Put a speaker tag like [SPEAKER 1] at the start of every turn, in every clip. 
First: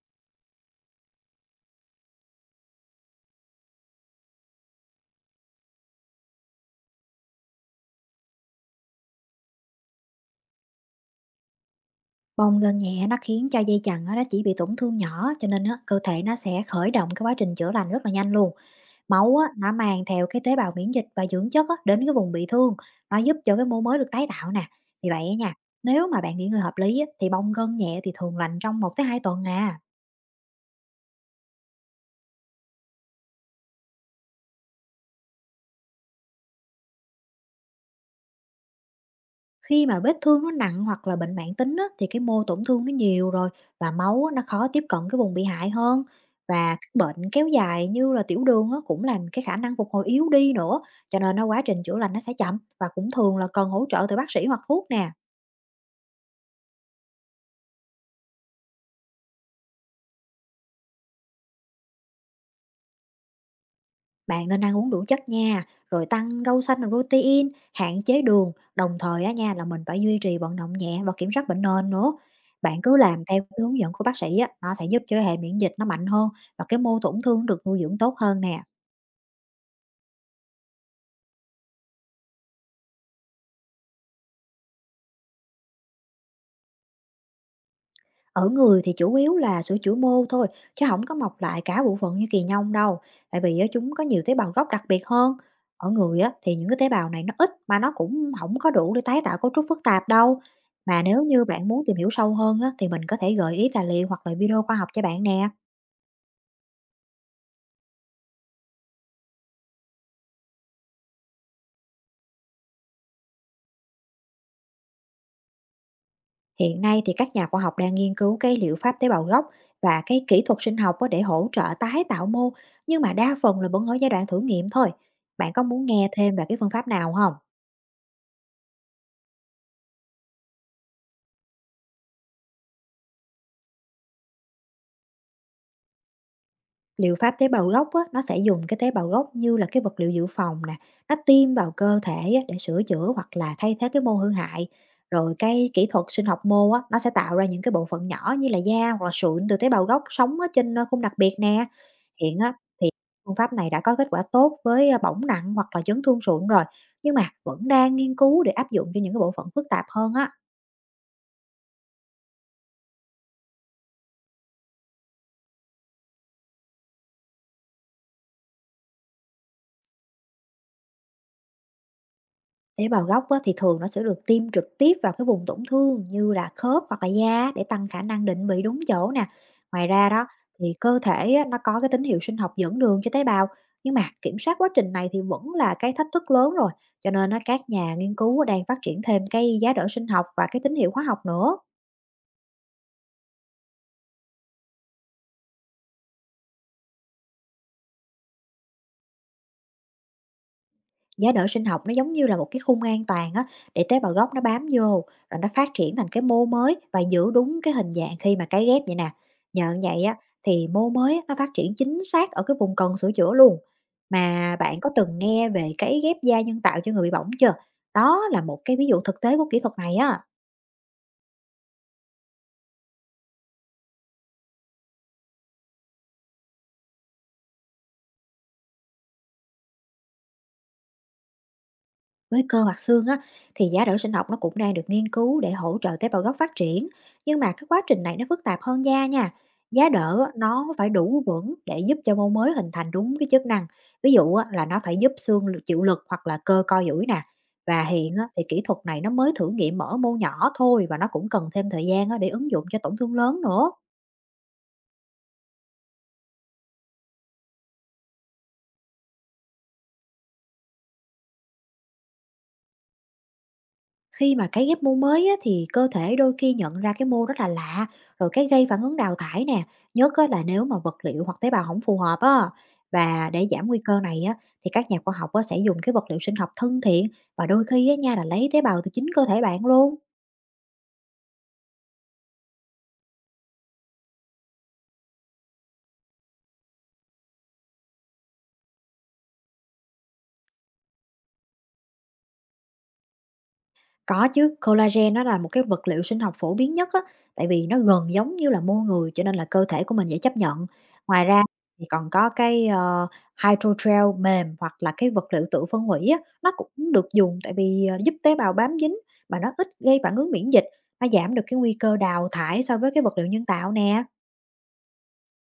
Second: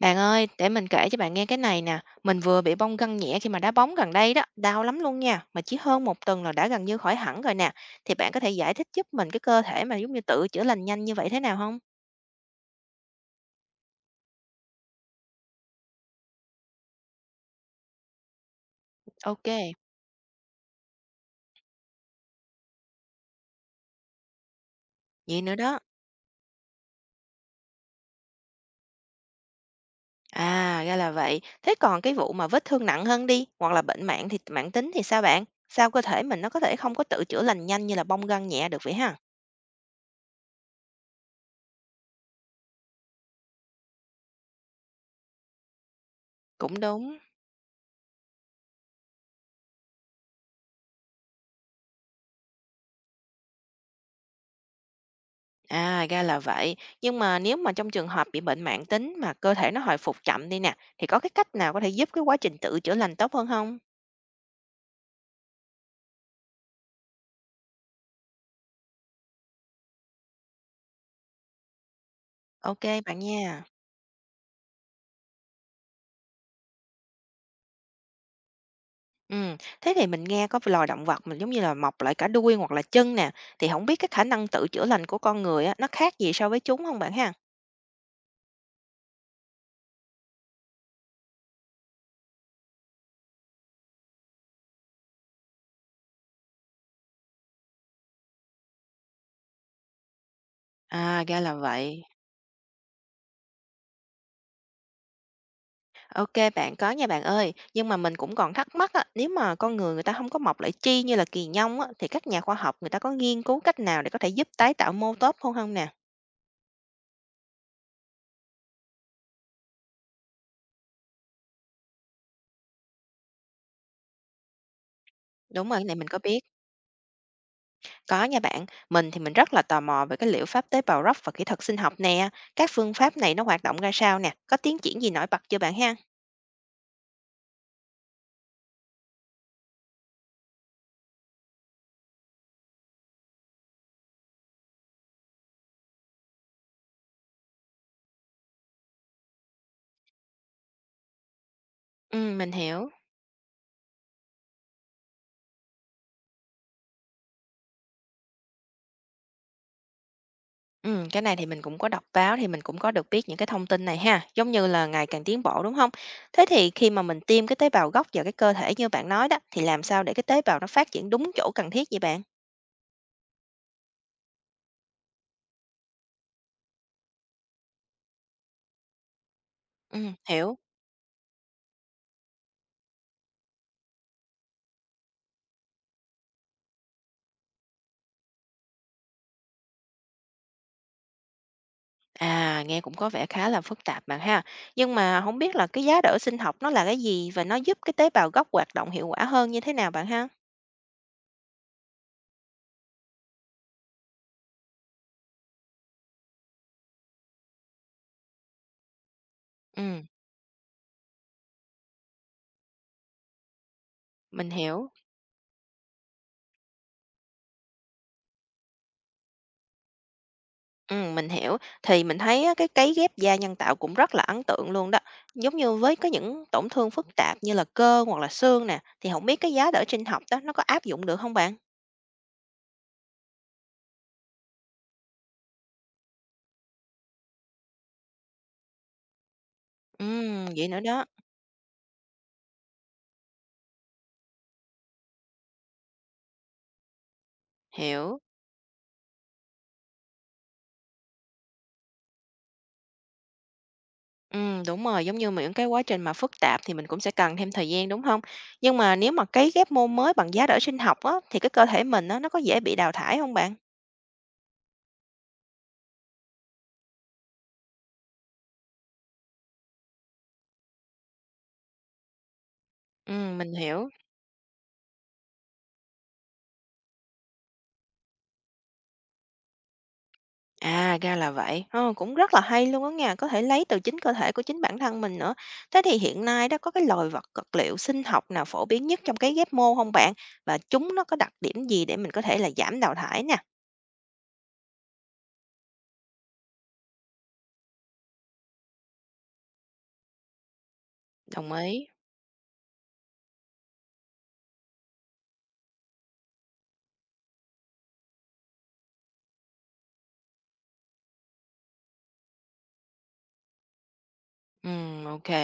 [SPEAKER 1] Bạn ơi, để mình kể cho bạn nghe cái này nè. Mình vừa bị bong gân nhẹ khi mà đá bóng gần đây đó. Đau lắm luôn nha. Mà chỉ hơn một tuần là đã gần như khỏi hẳn rồi nè. Thì bạn có thể giải thích giúp mình cái cơ thể mà giống như tự chữa lành nhanh như vậy thế nào không?
[SPEAKER 2] Bong gân nhẹ nó khiến cho dây chằng á, nó chỉ bị tổn thương nhỏ cho nên á, cơ thể nó sẽ khởi động cái quá trình chữa lành rất là nhanh luôn. Máu
[SPEAKER 1] Ok,
[SPEAKER 2] á, nó mang theo cái tế bào miễn dịch và dưỡng chất á, đến cái vùng bị thương, nó giúp cho cái mô mới được tái tạo nè. Vì vậy á
[SPEAKER 1] vậy nữa
[SPEAKER 2] nha,
[SPEAKER 1] đó.
[SPEAKER 2] nếu mà bạn nghỉ ngơi hợp lý á, thì bong gân nhẹ thì thường lành trong một tới 2 tuần à.
[SPEAKER 1] À, ra là vậy. Thế còn cái vụ mà vết thương nặng hơn đi, hoặc là bệnh mạng tính thì sao bạn? Sao cơ thể mình nó có thể không có tự chữa lành nhanh như là bong gân nhẹ được vậy ha?
[SPEAKER 2] Khi mà vết thương nó nặng hoặc là bệnh mãn tính á, thì cái mô tổn thương nó nhiều rồi và máu á, nó khó tiếp cận cái vùng bị hại hơn. Và
[SPEAKER 1] Cũng
[SPEAKER 2] các
[SPEAKER 1] đúng.
[SPEAKER 2] bệnh kéo dài như là tiểu đường á, cũng làm cái khả năng phục hồi yếu đi nữa. Cho nên nó quá trình chữa lành nó sẽ chậm và cũng thường là cần hỗ trợ từ bác sĩ hoặc thuốc nè.
[SPEAKER 1] À, ra là vậy. Nhưng mà nếu mà trong trường hợp bị bệnh mãn tính mà cơ thể nó hồi phục chậm đi nè, thì có cái cách nào có thể giúp cái quá trình tự chữa lành tốt hơn không?
[SPEAKER 2] Bạn nên ăn uống đủ chất nha, rồi tăng rau xanh và protein, hạn chế đường, đồng thời á nha là mình phải duy trì vận động nhẹ và kiểm soát bệnh nền nữa. Bạn
[SPEAKER 1] Ok
[SPEAKER 2] cứ
[SPEAKER 1] bạn
[SPEAKER 2] làm theo cái
[SPEAKER 1] nha.
[SPEAKER 2] hướng dẫn của bác sĩ á, nó sẽ giúp cho hệ miễn dịch nó mạnh hơn và cái mô tổn thương được nuôi dưỡng tốt hơn nè.
[SPEAKER 1] Ừ, thế thì mình nghe có loài động vật mình giống như là mọc lại cả đuôi hoặc là chân nè, thì không biết cái khả năng tự chữa lành của con người á, nó khác gì so với chúng không bạn ha?
[SPEAKER 2] Ở người thì chủ yếu là sữa chữa mô thôi, chứ không có mọc lại cả bộ phận như kỳ nhông đâu, tại vì á chúng có nhiều tế bào gốc đặc biệt hơn. Ở người á thì những cái tế bào này nó ít mà nó cũng không có đủ để tái tạo cấu trúc phức tạp đâu. Mà nếu
[SPEAKER 1] À, ra
[SPEAKER 2] như
[SPEAKER 1] là
[SPEAKER 2] bạn muốn tìm
[SPEAKER 1] vậy.
[SPEAKER 2] hiểu sâu hơn á thì mình có thể gợi ý tài liệu hoặc là video khoa học cho bạn nè.
[SPEAKER 1] Ok bạn có nha bạn ơi, nhưng mà mình cũng còn thắc mắc á, nếu mà con người người ta không có mọc lại chi như là kỳ nhông á, thì các nhà khoa học người ta có nghiên cứu cách nào để có thể giúp tái tạo mô tốt hơn không nè?
[SPEAKER 2] Hiện nay thì các nhà khoa học đang nghiên cứu cái liệu pháp tế bào gốc và cái kỹ thuật sinh học á, để hỗ trợ tái tạo mô, nhưng mà đa phần là vẫn ở giai đoạn thử nghiệm thôi. Bạn có
[SPEAKER 1] Đúng rồi, cái
[SPEAKER 2] muốn
[SPEAKER 1] này mình
[SPEAKER 2] nghe
[SPEAKER 1] có
[SPEAKER 2] thêm
[SPEAKER 1] biết.
[SPEAKER 2] về cái phương pháp nào không?
[SPEAKER 1] Có nha bạn, mình thì mình rất là tò mò về cái liệu pháp tế bào gốc và kỹ thuật sinh học nè. Các phương pháp này nó hoạt động ra sao nè? Có tiến triển gì nổi bật chưa bạn ha?
[SPEAKER 2] Liệu pháp tế bào gốc á, nó sẽ dùng cái tế bào gốc như là cái vật liệu dự phòng nè, nó tiêm vào cơ thể á, để sửa chữa hoặc là thay thế cái mô hư hại. Rồi cái kỹ thuật sinh học mô á, nó sẽ tạo ra những cái bộ phận nhỏ như là da hoặc là sụn từ tế bào gốc sống ở trên khung đặc biệt nè.
[SPEAKER 1] Ừ,
[SPEAKER 2] Hiện
[SPEAKER 1] mình
[SPEAKER 2] á,
[SPEAKER 1] hiểu.
[SPEAKER 2] phương pháp này đã có kết quả tốt với bỏng nặng hoặc là chấn thương sụn rồi, nhưng mà vẫn đang nghiên cứu để áp dụng cho những cái bộ phận phức tạp hơn á.
[SPEAKER 1] Ừ, cái này thì mình cũng có đọc báo thì mình cũng có được biết những cái thông tin này ha, giống như là ngày càng tiến bộ đúng không? Thế thì khi mà mình tiêm cái tế bào gốc vào cái cơ thể như bạn nói đó thì làm sao để cái tế bào nó phát triển đúng chỗ cần thiết vậy bạn?
[SPEAKER 2] Tế bào gốc á, thì thường nó sẽ được tiêm trực tiếp vào cái vùng tổn thương như là khớp hoặc là da để tăng khả năng định vị đúng chỗ nè. Ngoài
[SPEAKER 1] Ừ,
[SPEAKER 2] ra đó
[SPEAKER 1] hiểu.
[SPEAKER 2] thì cơ thể á, nó có cái tín hiệu sinh học dẫn đường cho tế bào, nhưng mà kiểm soát quá trình này thì vẫn là cái thách thức lớn rồi, cho nên nó các nhà nghiên cứu đang phát triển thêm cái giá đỡ sinh học và cái tín hiệu hóa học nữa.
[SPEAKER 1] À, nghe cũng có vẻ khá là phức tạp bạn ha. Nhưng mà không biết là cái giá đỡ sinh học nó là cái gì và nó giúp cái tế bào gốc hoạt động hiệu quả hơn như thế nào bạn ha?
[SPEAKER 2] Giá đỡ sinh học nó giống như là một cái khung an toàn á, để tế bào gốc nó bám vô, rồi nó phát triển thành cái mô mới và giữ đúng cái hình dạng khi mà cấy ghép vậy nè. Nhờ như vậy
[SPEAKER 1] Ừm,
[SPEAKER 2] á, thì mô mới á, nó phát triển chính xác ở cái vùng cần sửa chữa luôn.
[SPEAKER 1] mình
[SPEAKER 2] Mà bạn
[SPEAKER 1] hiểu.
[SPEAKER 2] có từng nghe về cấy ghép da nhân tạo cho người bị bỏng chưa? Đó là một cái ví dụ thực tế của kỹ thuật này á.
[SPEAKER 1] Mình hiểu. Thì mình thấy á, cái cấy ghép da nhân tạo cũng rất là ấn tượng luôn đó. Giống như với có những tổn thương phức tạp như là cơ hoặc là xương nè, thì không biết cái giá đỡ sinh học đó nó có áp dụng được không bạn?
[SPEAKER 2] Với cơ hoặc xương á, thì giá đỡ sinh học nó cũng đang được nghiên cứu để hỗ trợ tế bào gốc phát triển. Nhưng mà cái quá trình này nó phức tạp hơn da nha. Giá đỡ á,
[SPEAKER 1] Vậy
[SPEAKER 2] nó
[SPEAKER 1] nữa
[SPEAKER 2] phải
[SPEAKER 1] đó.
[SPEAKER 2] đủ vững để giúp cho mô mới hình thành đúng cái chức năng. Ví dụ á, là nó phải giúp chịu lực hoặc là cơ co duỗi nè. Và hiện
[SPEAKER 1] Hiểu.
[SPEAKER 2] á, thì kỹ thuật này nó mới thử nghiệm ở mô nhỏ thôi, và nó cũng cần thêm thời gian á, để ứng dụng cho tổn thương lớn nữa.
[SPEAKER 1] Đúng rồi, giống như mà những cái quá trình mà phức tạp thì mình cũng sẽ cần thêm thời gian, đúng không? Nhưng mà nếu mà cấy ghép môn mới bằng giá đỡ sinh học á, thì cái cơ thể mình á, nó có dễ bị đào thải không bạn?
[SPEAKER 2] Khi mà cái ghép mô mới á, thì cơ thể đôi khi nhận ra cái mô rất là lạ, rồi cái gây phản ứng đào thải nè, nhất á, là nếu mà vật liệu hoặc tế bào không phù hợp á. Và để
[SPEAKER 1] Mình
[SPEAKER 2] giảm nguy
[SPEAKER 1] hiểu.
[SPEAKER 2] cơ này á, thì các nhà khoa học á, sẽ dùng cái vật liệu sinh học thân thiện, và đôi khi á, nha là lấy tế bào từ chính cơ thể bạn luôn.
[SPEAKER 1] À, ra là vậy. Ờ, cũng rất là hay luôn á nha, có thể lấy từ chính cơ thể của chính bản thân mình nữa. Thế thì hiện nay đó, có cái loại vật vật liệu sinh học nào phổ biến nhất trong cấy ghép mô không bạn? Và chúng nó có đặc điểm gì để mình có thể là giảm đào thải nè?
[SPEAKER 2] Có chứ, collagen nó là một cái vật liệu sinh học phổ biến nhất á, tại vì nó gần giống như là mô người, cho nên là cơ thể của mình dễ chấp nhận. Ngoài ra
[SPEAKER 1] Đồng ý.
[SPEAKER 2] thì còn có cái, hydrogel mềm hoặc là cái vật liệu tự phân hủy á, nó cũng được dùng, tại vì, giúp tế bào bám dính mà nó ít gây phản ứng miễn dịch, nó giảm được cái nguy cơ đào thải so với cái vật liệu nhân tạo nè.
[SPEAKER 1] Ok.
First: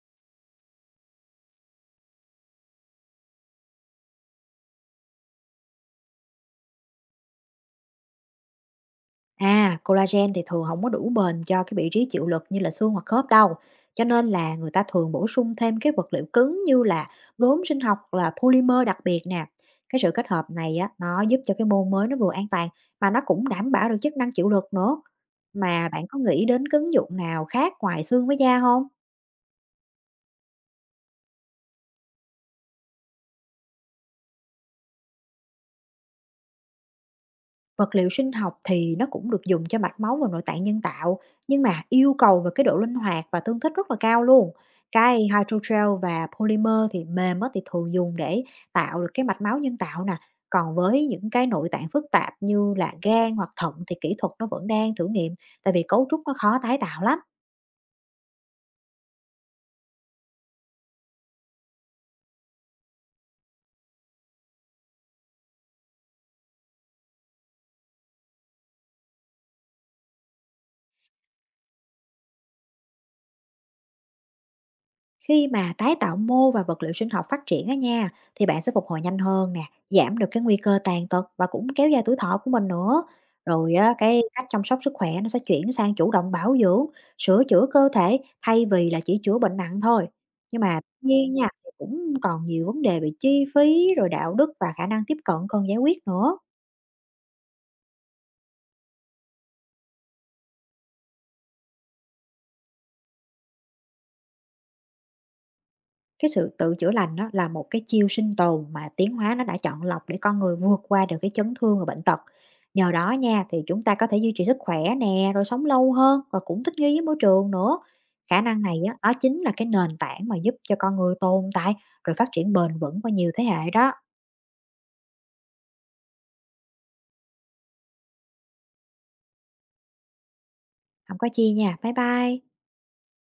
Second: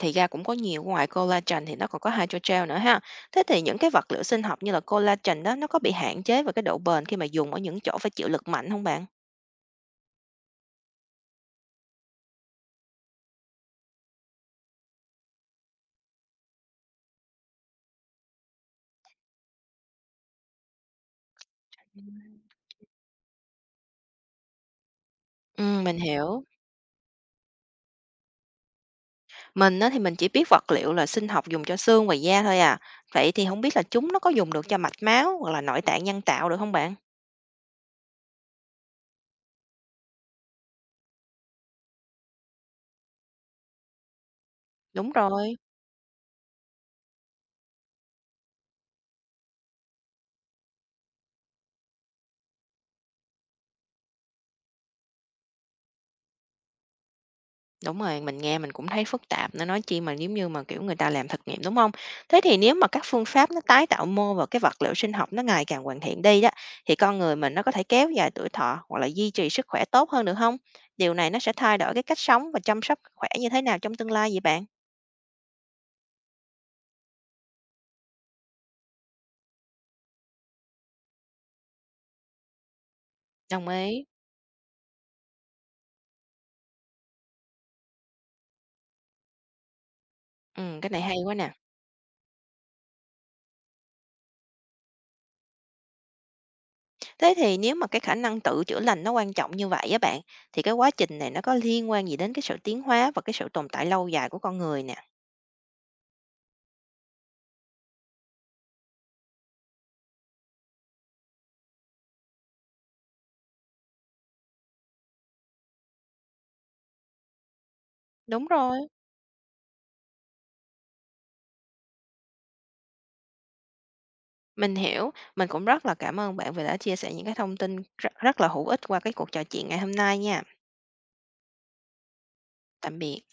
[SPEAKER 1] Thì ra cũng có nhiều, ngoài collagen thì nó còn có hydrogel nữa ha. Thế thì những cái vật liệu sinh học như là collagen đó, nó có bị hạn chế về cái độ bền khi mà dùng ở những chỗ phải chịu lực mạnh không bạn?
[SPEAKER 2] À, collagen thì thường không có đủ bền cho cái vị trí chịu lực như là xương hoặc khớp đâu. Cho nên là người ta thường bổ sung thêm cái vật liệu cứng như là gốm sinh học hoặc là polymer đặc biệt nè. Cái sự kết hợp này á, nó giúp cho cái môn mới nó
[SPEAKER 1] Ừm.
[SPEAKER 2] vừa an toàn mà nó cũng đảm bảo được chức năng chịu lực nữa. Mà
[SPEAKER 1] Mình
[SPEAKER 2] bạn có
[SPEAKER 1] hiểu.
[SPEAKER 2] nghĩ đến cái ứng dụng nào khác ngoài xương với da không?
[SPEAKER 1] Mình á thì mình chỉ biết vật liệu là sinh học dùng cho xương và da thôi à. Vậy thì không biết là chúng nó có dùng được cho mạch máu hoặc là nội tạng nhân tạo được không bạn?
[SPEAKER 2] Vật liệu sinh học thì nó cũng được dùng cho mạch máu và nội tạng nhân tạo, nhưng mà yêu cầu về cái độ linh hoạt và tương thích rất là cao luôn.
[SPEAKER 1] Đúng
[SPEAKER 2] Cái
[SPEAKER 1] rồi.
[SPEAKER 2] hydrogel và polymer thì mềm á, thì thường dùng để tạo được cái mạch máu nhân tạo nè. Còn với những cái nội tạng phức tạp như là gan hoặc thận thì kỹ thuật nó vẫn đang thử nghiệm, tại vì cấu trúc nó khó tái tạo lắm.
[SPEAKER 1] Đúng rồi, mình nghe mình cũng thấy phức tạp nó nói chi mà nếu như mà, kiểu, người ta làm thực nghiệm, đúng không? Thế thì nếu mà các phương pháp nó tái tạo mô và cái vật liệu sinh học nó ngày càng hoàn thiện đi đó, thì con người mình nó có thể kéo dài tuổi thọ hoặc là duy trì sức khỏe tốt hơn được không? Điều này nó sẽ thay đổi cái cách sống và chăm sóc sức khỏe như thế nào trong tương lai vậy bạn?
[SPEAKER 2] Khi mà tái tạo mô và vật liệu sinh học phát triển á nha, thì bạn sẽ phục hồi nhanh hơn nè, giảm được cái nguy cơ tàn tật và cũng kéo dài tuổi thọ của mình nữa.
[SPEAKER 1] Đồng
[SPEAKER 2] Rồi á,
[SPEAKER 1] ý.
[SPEAKER 2] cái cách chăm sóc sức khỏe nó sẽ chuyển sang chủ động bảo dưỡng, sửa chữa cơ thể thay vì là chỉ chữa bệnh nặng thôi. Nhưng mà
[SPEAKER 1] Cái
[SPEAKER 2] tất
[SPEAKER 1] này hay
[SPEAKER 2] nhiên
[SPEAKER 1] quá
[SPEAKER 2] nha,
[SPEAKER 1] nè.
[SPEAKER 2] cũng còn nhiều vấn đề về chi phí, rồi đạo đức và khả năng tiếp cận cần giải quyết nữa.
[SPEAKER 1] Thế thì nếu mà cái khả năng tự chữa lành nó quan trọng như vậy á bạn, thì cái quá trình này nó có liên quan gì đến cái sự tiến hóa và cái sự tồn tại lâu dài của con người nè?
[SPEAKER 2] Cái sự tự chữa lành đó là một cái chiêu sinh tồn mà tiến hóa nó đã chọn lọc để con người vượt qua được cái chấn thương và bệnh tật. Nhờ đó nha, thì chúng ta có thể duy trì sức khỏe nè, rồi sống lâu hơn và cũng thích nghi với môi trường nữa. Khả
[SPEAKER 1] Đúng
[SPEAKER 2] năng
[SPEAKER 1] rồi.
[SPEAKER 2] này á, nó chính là cái nền tảng mà giúp cho con người tồn tại, rồi phát triển bền vững qua nhiều thế hệ đó.
[SPEAKER 1] Mình hiểu, mình cũng rất là cảm ơn bạn vì đã chia sẻ những cái thông tin rất rất là hữu ích qua cái cuộc trò chuyện ngày hôm nay nha.
[SPEAKER 2] Không có chi nha. Bye bye.
[SPEAKER 1] Tạm biệt.